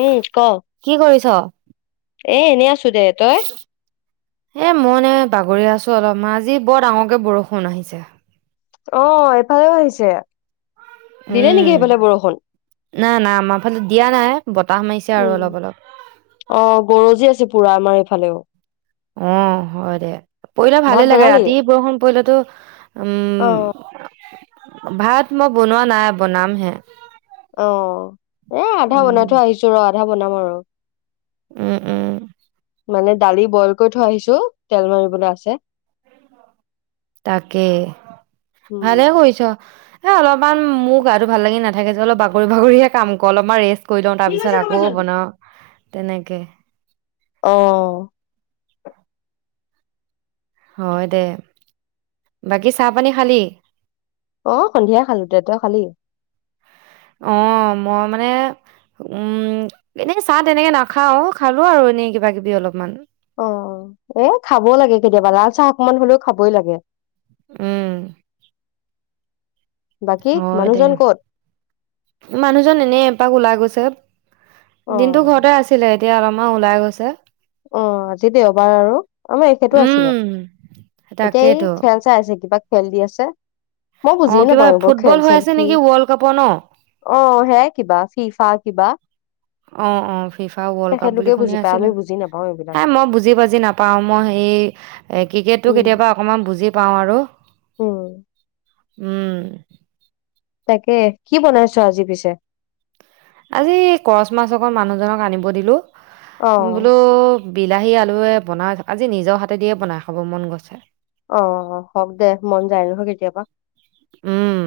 উম ক'। কি কৰিছোঁ? এ এনেই আছোঁ দে। তই? এই মই এনে বাগৰি আছোঁ অলপমান আজি বৰ ডাঙৰকৈ বৰষুণ আহিছে। অ এফালেও আহিছে দিলে উম, নেকি সেইফালে বৰষুণ? নাই, নাই আমাৰ ফালে দিয়া নাই বতাহ মাৰিছে আৰু উম অলপ, অলপ। অ, গৰজি আছে পুৰা আমাৰ এইফালেও। অ হয় দে পৰিলে ভালে ভাত লাগে বনালি ৰাতি বৰষুণ পৰিলেতো উম, অহ। ভাত মই বনোৱা নাই বনাম হে। অ, এ আধা উম, বনাই থৈ আহিছো ৰ' আধা বনাম আৰু। উম, উম। মানে দালি বইল কৰি থৈ আহিছোঁ তেল মাৰিবলৈ আছে। তাকে উম ভালে কৰিছোঁ। হে অলপমান মোৰ গাটো ভাল লাগি নাথাকে যে অলপ বাগৰি বাগৰিয়ে কাম কৰোঁ অলপমান ৰেষ্ট কৰি লওঁ কি কৈছে তাৰপিছত ৰবা আকৌ জল্দি বনাওঁ তেনেকে। অহ। হয় দে, বাকী চাহপানী খালি? অ সন্ধিয়াই খালোঁ, [unintelligible] তই খালি? অ মই মানে। উম এনে চাহ তেনেকে নাখাওঁ খালোঁ আৰু এনেই কিবা কিবি অলপমান। অ এ খাব লাগে কেতিয়াবা লাল চাহ অকমান হলেও খাবই লাগে। উম। বাকী হয় দে মানুহজন ক'ত মানুহজন এনে এপাক ওলাই গৈছে। অ দিনটো ঘৰতে আছিলে এতিয়া অলপমান ওলাই গৈছে। অ আজি দেওবাৰ আৰু আমাৰ এখেতো উম, আছিলে। এতিয়া এই তাকেইতো। খেল চাই আছে কিবা খেল দি আছে। মই অ', বুজিয়ে কিবা নাপাওঁ এইবোৰ ফুটবল খেল হৈ চেল আছে কি। নেকি ৱৰ্ল্ড কাপৰ ন? অ সেয়াই কিবা ফিফা কিবা। অ, অ ফিফা ওৰ্ল্ড কাপ বুলি তেখেতলোকে শুনি বুজি পায় আমি আছিলো বুজি নাপাওঁ এইবিলাক এ মই বুজি পাজি নাপ পাওঁ মই সেই ক্ৰিকেটটো উম কেতিয়াবা অকণমান বুজি পাওঁ আৰু। উম। উম। তাকেহে, কি বনাইছ আজি পিছে? আজি কৰ্চ মাছ অকন মানুহজনক আনিব দিলোঁ। অ বোলো বিলাহী আলুৱে বনাই, আজি নিজৰ হাতে দিয়ে বনাই খাব মন গৈছে। অ', হওঁক দে, মন যায় নহয় কেতিয়াবা। উম্।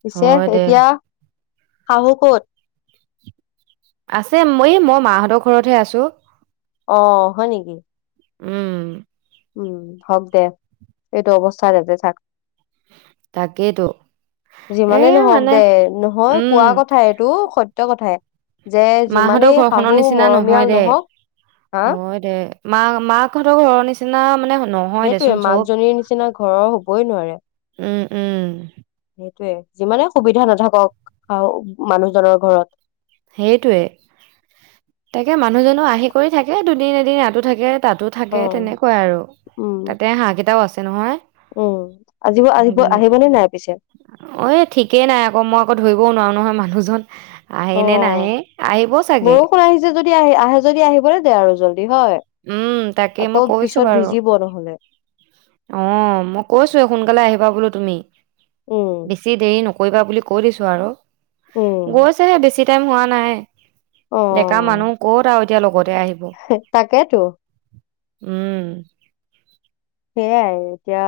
পিছে এতিয়া শাহু ক'ত? আছে, মই এই মাহঁতৰ ঘৰতহে আছোঁ। অ', হয় নেকি? উম্। উম্, হওঁক দে। এইটো অৱস্থাত তাতে থাক। তাকেইতো এ যিমানেই নহওঁক মানে দে, নহয় উম, কোৱা কথা এই এইটো সত্য কথাই যে, মাহঁতৰ যিমানেই ঘৰখনৰ শাহু নিচিনা নহয় মৰমীয়াল দে। নহওঁক হা তো হয় দে, মা-মাকহঁতৰ ঘৰৰ নিচিনা মানে নহয়। সেইটোয়ে, দেচোন চব। মাকজনীৰ নিচিনা ঘৰৰ হ'বই নোৱাৰে। উম্, উম্। সেইটোয়ে, যিমানে সুবিধা নাথাকক মানুহজনৰ ঘৰত। সেইটোৱে, তাকে মানুহজনো আহি কৰি থাকে দুদিন এদিন। ইয়াতো থাকে তাতো থাকে। অ থাকে, তেনেকুৱাই আৰু তাতে হাঁহ কেইটাও আছে নহয়। উম্, আজিবোৰ আহিব সেইকাৰণে আহিবনে নাই পিছে! অ', এই ঠিকেই নাই আকৌ, মই আকৌ ধৰিবও নোৱাৰোঁ নহয় মানুহজন। আহে নে নাহে অ', আহিব চাগে বৰষুণ আহিছে যদি আহ্ আহে যদি আহিবলৈ দে আৰু জল্দি হয়। উম তাকে মই আকৌ কৈছো পিছত বাৰু ভিজিব নহ'লে। অ', মই কৈছোঁয়েই সোনকালে আহিবা বোলো। তুমি উম বেছি দেৰি নকৰিবা বুলি। কৈ দিছোঁ আৰু উম গৈছেহে বেছি টাইম হোৱা নাই, অ ডেকা মানুহ। ক'ত আৰু এতিয়া লগতে আহিব। তাকেইতো। উম্। সেইয়াই আৰু এতিয়া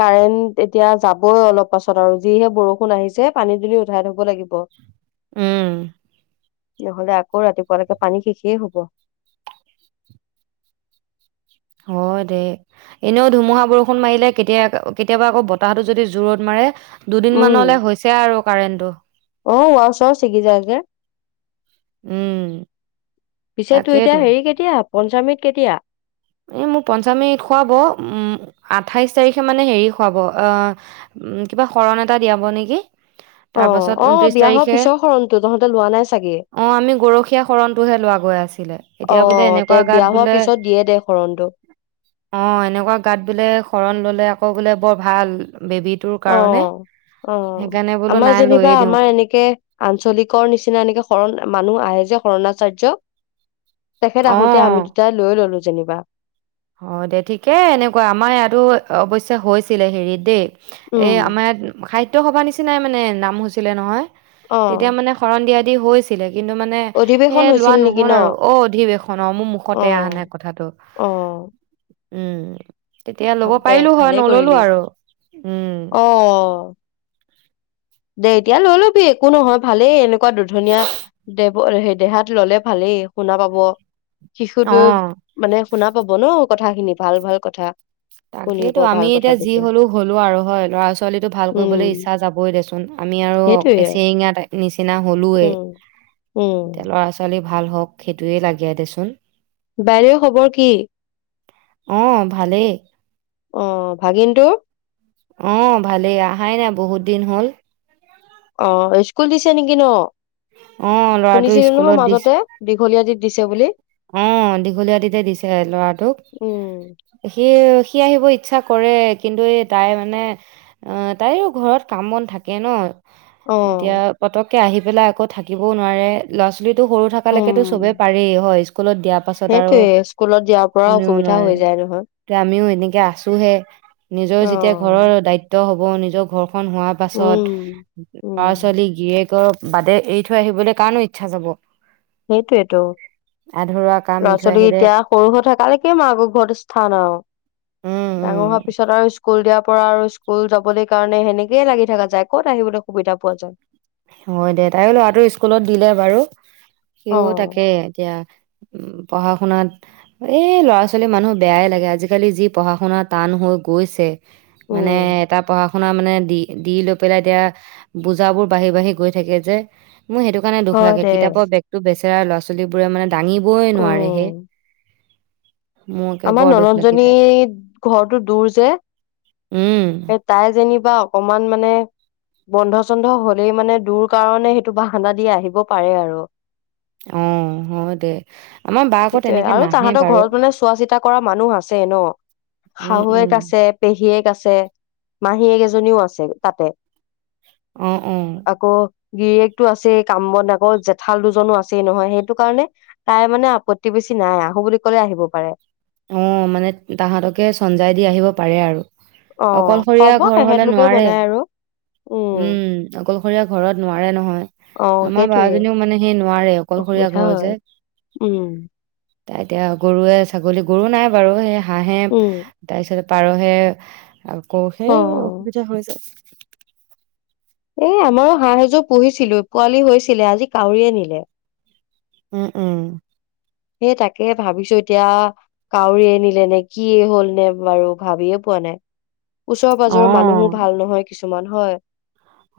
কাৰেণ্ট এতিয়া যাবই অলপ পাছত আৰু যিহে বৰষুণ আহিছে, পানী দুনি উঠাই থব লাগিব। অ'। উম্। নহ'লে আকৌ ৰাতিপুৱালৈকে পানী শেষেই হ'ব। হয় দে। এনেও ধুমুহা বৰষুণ মাৰিলে কেতিয়া, কেতিয়াবা আকৌ বতাহটো যদি জোৰত মাৰে। উম দুদিনমানলৈ হৈছে আৰু কাৰেণ্টটো। অ', ওৱাৰ চোৱাৰ চিগি যায় যে। উম পিছে তোৰ এতিয়া তাকেইতো হেৰি কেতিয়া, পঞ্চামৃত কেতিয়া? এই মোক পঞ্চামৃত খুৱাব। উম্, আঠাইশ তাৰিখে মানে হেৰি খুৱাব অ'। উম্, কিবা শৰণ এটা দিয়াব নেকি? অ তাৰ পাছত অ ঊনত্ৰিশ বিয়া হোৱাৰ তাৰিখে। পিছৰ শৰণটো তহঁতে লোৱা নাই চাগে। অ', আমি গৰখীয়া শৰণটোহে লোৱা গৈ আছিলে। অ এতিয়া বোলে, তে এনেকুৱা গাত বিয়া হোৱাৰ বোলে পিছত দিয়ে দে শৰণটো অ', এনেকুৱা গাত বোলে, শৰণ ল'লে আকৌ বোলে বৰ ভাল। বেবিটোৰ অ', অ', আমাৰ নাই যেনিবা লৈয়ে দিওঁ আমাৰ এনেকে আঞ্চলিকৰ নিচিনা, এনেকে শৰণ মানুহ আহে যে শৰণাচাৰ্য তেখেত আহোতে আমি অঁ দুটাই লৈ ললো যেনিবা। অ', দে ঠিকে এনেকুৱা, আমাৰ ইয়াতো অৱশ্যে হৈছিলে হেৰিত দেই। এ উম আমাৰ ইয়াত সাহিত্য সভাৰ নিচিনাই মানে নাম হৈছিলে নহয়, অ তেতিয়া মানে শৰণ দিয়া দি হৈ ছিলে, কিন্তু মানে এ অধিৱেশন লোৱা হৈছিল নেকি নহল ন? আৰু, অ', অধিৱেশন অ', মোৰ মুখতে অহা নাই কথাটো। অঁ'। উম', তেতিয়া লব দে পাৰিলো হয়, ভালেই কৰিলি নললো আৰু উম'। অ। দে এতিয়া লৈ ল'বি একো নহয় ভালেই, এনেকুৱা দুধনীয়া দে দেহাত ললে ভালেই, শুনা পাব, শিশুটোৱেও অ' মানে শুনা পাব ন কথাখিনি, ভাল ভাল কথা। শুনিব তাকেইতো আমি ভাল কথা এতিয়া যি যেতিয়া হ'লো হ'লো আৰু হয়, ল'ৰা ছোৱালীটো ভাল কৰিবলৈ উম ইচ্ছা যাব দেচোন আমি আৰু সেইটোৱে এচিৰিঙাত নিচিনা হলোয়ে, উম এতিয়া উম ল'ৰা ছোৱালী ভাল হওক সেইটোৱেই লাগে দেচোন। বাইদেউৰ খবৰ কি? অ', ভালেই। অ', ভাগিনটোৰ? অ', ভালেই অহাই নাই, বহুত দিন হল। অ', স্কুল দিছে নেকি ন? অ' ল'ৰাটো শুনিছিলো নহয় স্কুলত দিছে মাজতে। দীঘলীয়াদিত দিছে বুলি। অ', দীঘলীআটিতে দিছে ল'ৰাটোক। উম সি সি আহিব ইচ্ছা কৰে, কিন্তু এই তাই মানে অ', তাইৰো ঘৰত কাম বন থাকে ন। অ এতিয়া পতককে আহি পেলাই আকৌ থাকিবও নোৱাৰে। ল'ৰা ছোৱালীটো সৰু থকালৈকেতো চবে পাৰেই হয়, স্কুলত দিয়া সেইটোয়ে, স্কুলত দিয়াৰ পৰা অসুবিধা হৈ যায় নহয়। এটিয়া আমিও এনেকে আছোহে, নিজৰ অ যেতিয়া ঘৰৰ দায়িত্ব হ'ব, নিজৰ ঘৰখন হোৱাৰ পাছত উম ল'ৰা উম ছোৱালী গিৰেকৰ বাদে, এৰি থৈ আহিবলৈ কাৰণো ইচ্ছা যাব? সেইটোয়েটো, আধৰুৱা কাম এৰি ল'ৰা থৈ ছোৱালী আহিলে এতিয়া সৰু হৈ থকালৈকে মাকৰ ঘৰত স্থান আৰু। উম। উম ডাঙৰ হোৱাৰ পিছত আৰু স্কুল দিয়াৰ পৰা আৰু স্কুল যাবলৈ কাৰণে সেনেকে লাগি থকা যায়, ক'ত আহিবলৈ সুবিধা পোৱা যায়। হয় দে, তায়ো ল'ৰাটো স্কুলত দিলে বাৰু, অ সিও তাকে এতিয়া উম', পঢ়া শুনাত এই ল'ৰা ছোৱালী মানুহ বেয়াই লাগে, আজিকালি যি পঢ়া শুনা টান হৈ গৈছে। মানে উম এটা পঢ়া শুনা মানে দি দি লৈ পেলাই এতিয়া বুজাবোৰ বাঢ়ি বাঢ়ি গৈ থাকে যে, মোৰ সেইটো কাৰণে দুখ হয় লাগে, দে কিতাপৰ বেগতো বেচেৰা ল'ৰা ছোৱালী বোৰে মানে দাঙিবই নোৱাৰে হেই। উম আমাৰ ননন্দজনী ঘৰটো দূৰ যে উম তাই যেনিবা অকমান মানে বন্ধ চন্ধ হলেই মানে দূৰ কাৰণে সেইটো বাহানা দি আহিব পাৰে আৰু। অ', হয় দে, আমাৰ বা আকৌ তেনেকে নাহে বাৰু। চিন্তা কৰা মানুহ আছে ন, উম উম শাহুৱেক আছে পেহীয়েক আছে, মাহীয়েক এজনীও আছে তাতে। অঁ অ। আকৌ গিৰিয়েকটো আছে কাম-বন আকৌ জেঠাল দুজনো আছেই নহয় সেইটো কাৰণে তাই মানে আপত্তি বেছি নাই আহোঁ বুলি কলে আহিব পাৰে। অঁ মানে তাহাঁতকে চমজাই দি আহিব পাৰে আৰু। অ অকলশৰীয়া হ'ব ঘৰ হলে সেহেতলোকে নোৱাৰে বনাই আৰু উম। অকলশৰীয়া ঘৰত নোৱাৰে নহয়, অ আমাৰ বা সেইটোৱে জনীও মানে সেই নোৱাৰে। অকলশৰীয়া অসুবিধা ঘৰ যে। হয় উম তাই এতিয়া গৰুৱে, ছাগলী গৰু নাই বাৰু সেই হাঁহে উম তাৰপিছত পাৰহে আকৌ অ সেই অ অসুবিধা হৈ যায়। এই আমাৰো হাঁহ এযোৰ পুহিছিলো, পোৱালি হৈছিলে আজি কাউৰীয়ে নিলে। উম উম। সেই তাকে ভাবিছো এতিয়া কাউৰীয়ে নিলে নে কিয়ে হল নে বাৰু ভাবিয়ে পোৱা নাই। ওচৰ-পাঁজৰৰ মানুহো অ', ভাল নহয়, কিছুমান হয়।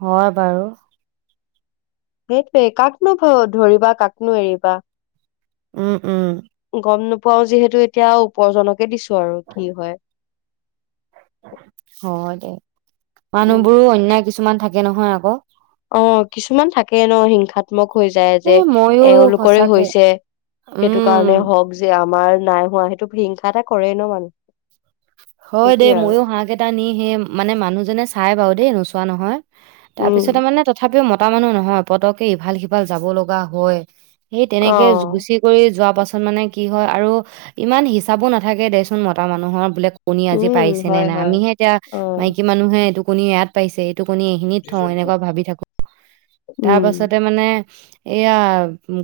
হয় বাৰু। সেইটোৱে কাকনো ধৰিবা, কাকনো এৰিবা। উম উম। গম নোপোৱাও, যিহেতু এতিয়া ওপৰজনকে দিছো আৰু কি হয়। হয় দে, মানুহবোৰো অন্যায় কিছুমান থাকে নহয় আ অ' কিছুমান থাকে ন হিংসাত। মক হৈ যায় যে এই ময়ো এওঁলোকৰে সঁচাকে হৈছে সেইটো কাৰণে উম, হওক। যে আমাৰ নাই হোৱা, সেইটো হিংসা এটা কৰেই ন মানুহ। হয় দেই, সেইটোয়ে আৰু ময়ো হাঁহ কেইটা নি সেই মানে মানুহজনে চাই বাৰু দেই নোচোৱা নহয়। তাৰপিছতে উম মানে তথাপিও মতা মানুহ নহয় পতককে ইফাল-সিফাল যাব লগা হয়। সেই অ তেনেকে গুচি কৰি যোৱা পাছত মানে কি হয় আৰু ইমান হিচাপো নাথাকে দেচোন মতা মানুহৰ বোলে। কণী আজি উম পাৰিছে নে হয় নাই, হয় আমিহে এতিয়া অ মাইকী মানুহে এইটো কণী ইয়াত পাৰিছে। সেইটো কণী নি থওঁ, এনেকুৱা ভাবি থাকো তাৰ উম পাছতে মানে এয়া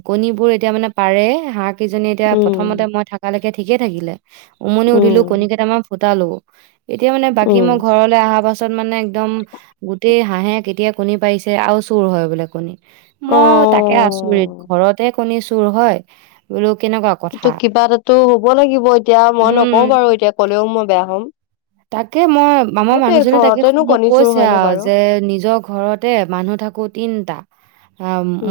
কণীবোৰ এতিয়া মানে পাৰে হাঁহ কিজনীয়ে এতিয়া প্ৰথমতে উম মই থাকালৈকে ঠিকে থাকিলে উমনিও দিলো কণী উম কেইটামান। গোটালো এতিয়া মানে বাকী মই উম ঘৰলৈ অহা পাছ পাছত মানে একদম গোটেই হাঁহে কেতিয়া কণী পাৰিছে, আৰু চুৰ হয় বোলে কণী। অ মই তাকে আচৰিত, ঘৰতে কণী চুৰ হয় বোলো কেনেকুৱা। কথা এইটো কিবা এটাটো হব লাগিব, এতিয়া মই উম নকওঁ বাৰু এতিয়া কলেও মই বেয়া হ'ম। তাকে মই আমাৰ সেইটোৱে মানুহ জনে তাকে ঘৰতেনো মোক কণী চুৰ কৈছে হয়নে আৰু বাৰু যে নিজৰ ঘৰত তে মানুহ থাকো তিনটা।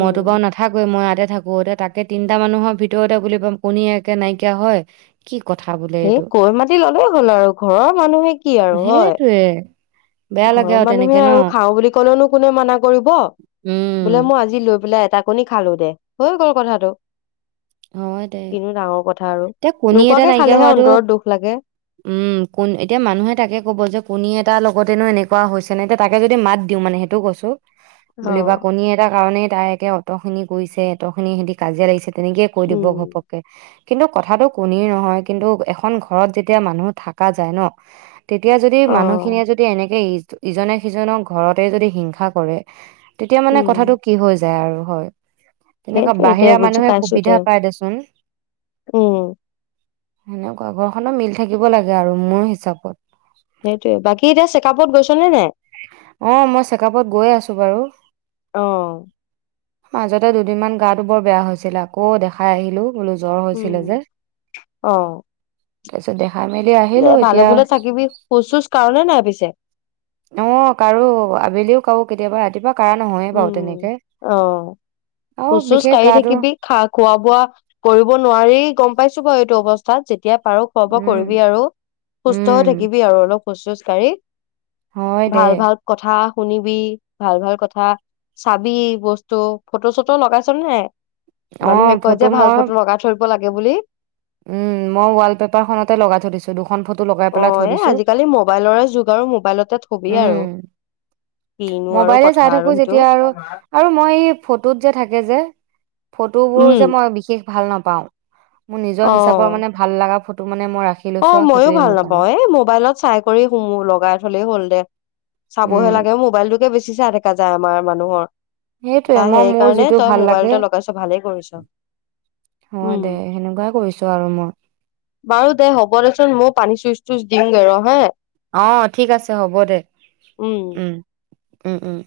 মইতো বাৰু নাথাকোৱে মই ইয়াতে থাকো এতিয়া তাকে তিনটা মানুহৰ ভিতৰতে বুলি কণী একে নাইকিয়া হয়। কি কথা বোলো। এই কৈ মাটি ললেই হ'ল আৰু, ঘৰৰ মানুহে কি আৰু হয়। [unintelligible] বেয়া লাগে ঘৰৰ মানুহে তেনেকে ন আৰু খাও বুলি কলেওনো কোনে মানা কৰিব। বোলে উম মই আজি লৈ পেলাই এটা কণী খালো দে, হৈ গ'ল কথাটো। হয় দে কিনো ডাঙৰ কথা আৰু এতিয়া কণী এটা নোকোৱাকে নাইকিয়া খালেহে হোৱাটো অন্তৰত দুখ লাগে। উম, কোন এতিয়া মানুহে তাকে ক'ব যে কণী এটাৰ লগতেনো এনেকুৱা হৈছে নে। এতিয়া তাকে যদি মাত দিওঁ মানে সেইটো কৈছো। অ বুলিবা কণী এটাৰ কাৰণেই তাই একে অত খিনি কৰিছে, অত খিনি সিহঁতি কাজিয়া লাগিছে তেনেকে কৈ দিব উম ঘপকে। কিন্তু কথাটো কণীৰ নহয়, কিন্তু এখন ঘৰত যেতিয়া মানুহ থকা যায় ন। তেতিয়া যদি অ মানুহখিনিয়ে যদি এনেকে ইজনে সিজনক ঘৰতে যদি হিংসা কৰে, তেতিয়া মানে উম কথাটো কি হৈ যায় আৰু হয়, তেনেকুৱা সেইটোয়ে দে বাহিৰা বুজি মানুহে পাইছো দে সুবিধা পাই দেচোন। উম সেনেকুৱা ঘৰখনো মিল থাকিব লাগে আৰু মোৰ হিচাপত। সেইটোৱে, বাকী এতিয়া চেকআপত গৈছ নে নাই? অঁ, মই চেকআপত গৈ আছো বাৰু। অ মাজতে দুদিনমান গাটো বৰ বেয়া হৈছিল, আকৌ দেখাই আহিলো। বোলো জ্বৰ উম হৈছিলে যে, অ তাৰপিছত দেখাই মেলি দে আহিলো ভালে এতিয়া বোলে থাকিবি। খোজ চোচ কাঢ় নে নাই পিছে? অঁ কাঢ়ো, আবেলিও কাঢ়ো কেতিয়াবা ৰাতিপুৱা কঢ়া নহয়ে বাৰু উম তেনেকে, অ আৰু খোজ চোজ বিশেষ কাঢ়ি গাটো থাকিবি খা খোৱা বোৱা কৰিব নোৱাৰি, গম পাইছো বাৰু এইটো অৱস্থাত যেতিয়া পাৰ খোৱা বোৱা উম কৰিবি আৰু, সুস্থ হৈ উম থাকিবি আৰু অলপ খোজ চোজ কাঢ়ি। হয় দে ভাল ভাল কথা শুনিবি, ভাল ভাল কথা চাবি বস্তু, ফটো চটো লগাইছ নে নাই অ মানুহে কয় যে ভাল মই ফটো লগাই থৈ দিব লাগে বুলি। উম। মই ৱাল পেপাৰ খনতে লগাই থৈ দিছো দুখন ফটো লগাই অ পেলাই থৈ এ দিছো। ছবি আৰু উম, কিনো আৰু কথা আৰু সেইটো এতিয়া আৰু আৰু মই এই ফটোত যে থাকে যে, ফটোবোৰ উম যে মই বিশেষ ভাল নাপাও, মোৰ নিজৰ অ হিচাপৰ মানে ভাল লগা ফটো মানে মই ৰাখি লৈছো অঁ আৰু মই‌য়ো সেইটোয়ে ভাল মোৰ কাৰণে। নাপাও এ মোবাইলত চাই কৰি সুমো লগাই থলেই হ'ল দে। চাবহে উম, লাগে মোবাইলটোকে বেছি চাই থকা যায় আমাৰ মানুহৰ। সেইটোয়ে তই মই সেই মোৰ কাৰণে যিটো তই ভাল লাগে মোবাইলতে লগাইছ ভালেই কৰিছ। হয় উম দে, সেনেকুৱাই কৰিছো আৰু মই। বাৰু দে হ'ব দেচোন মই পানী চুইচ তুইচ দিওগৈ ৰ হা। অঁ, ঠিক আছে হ'ব দে, উম উম উম।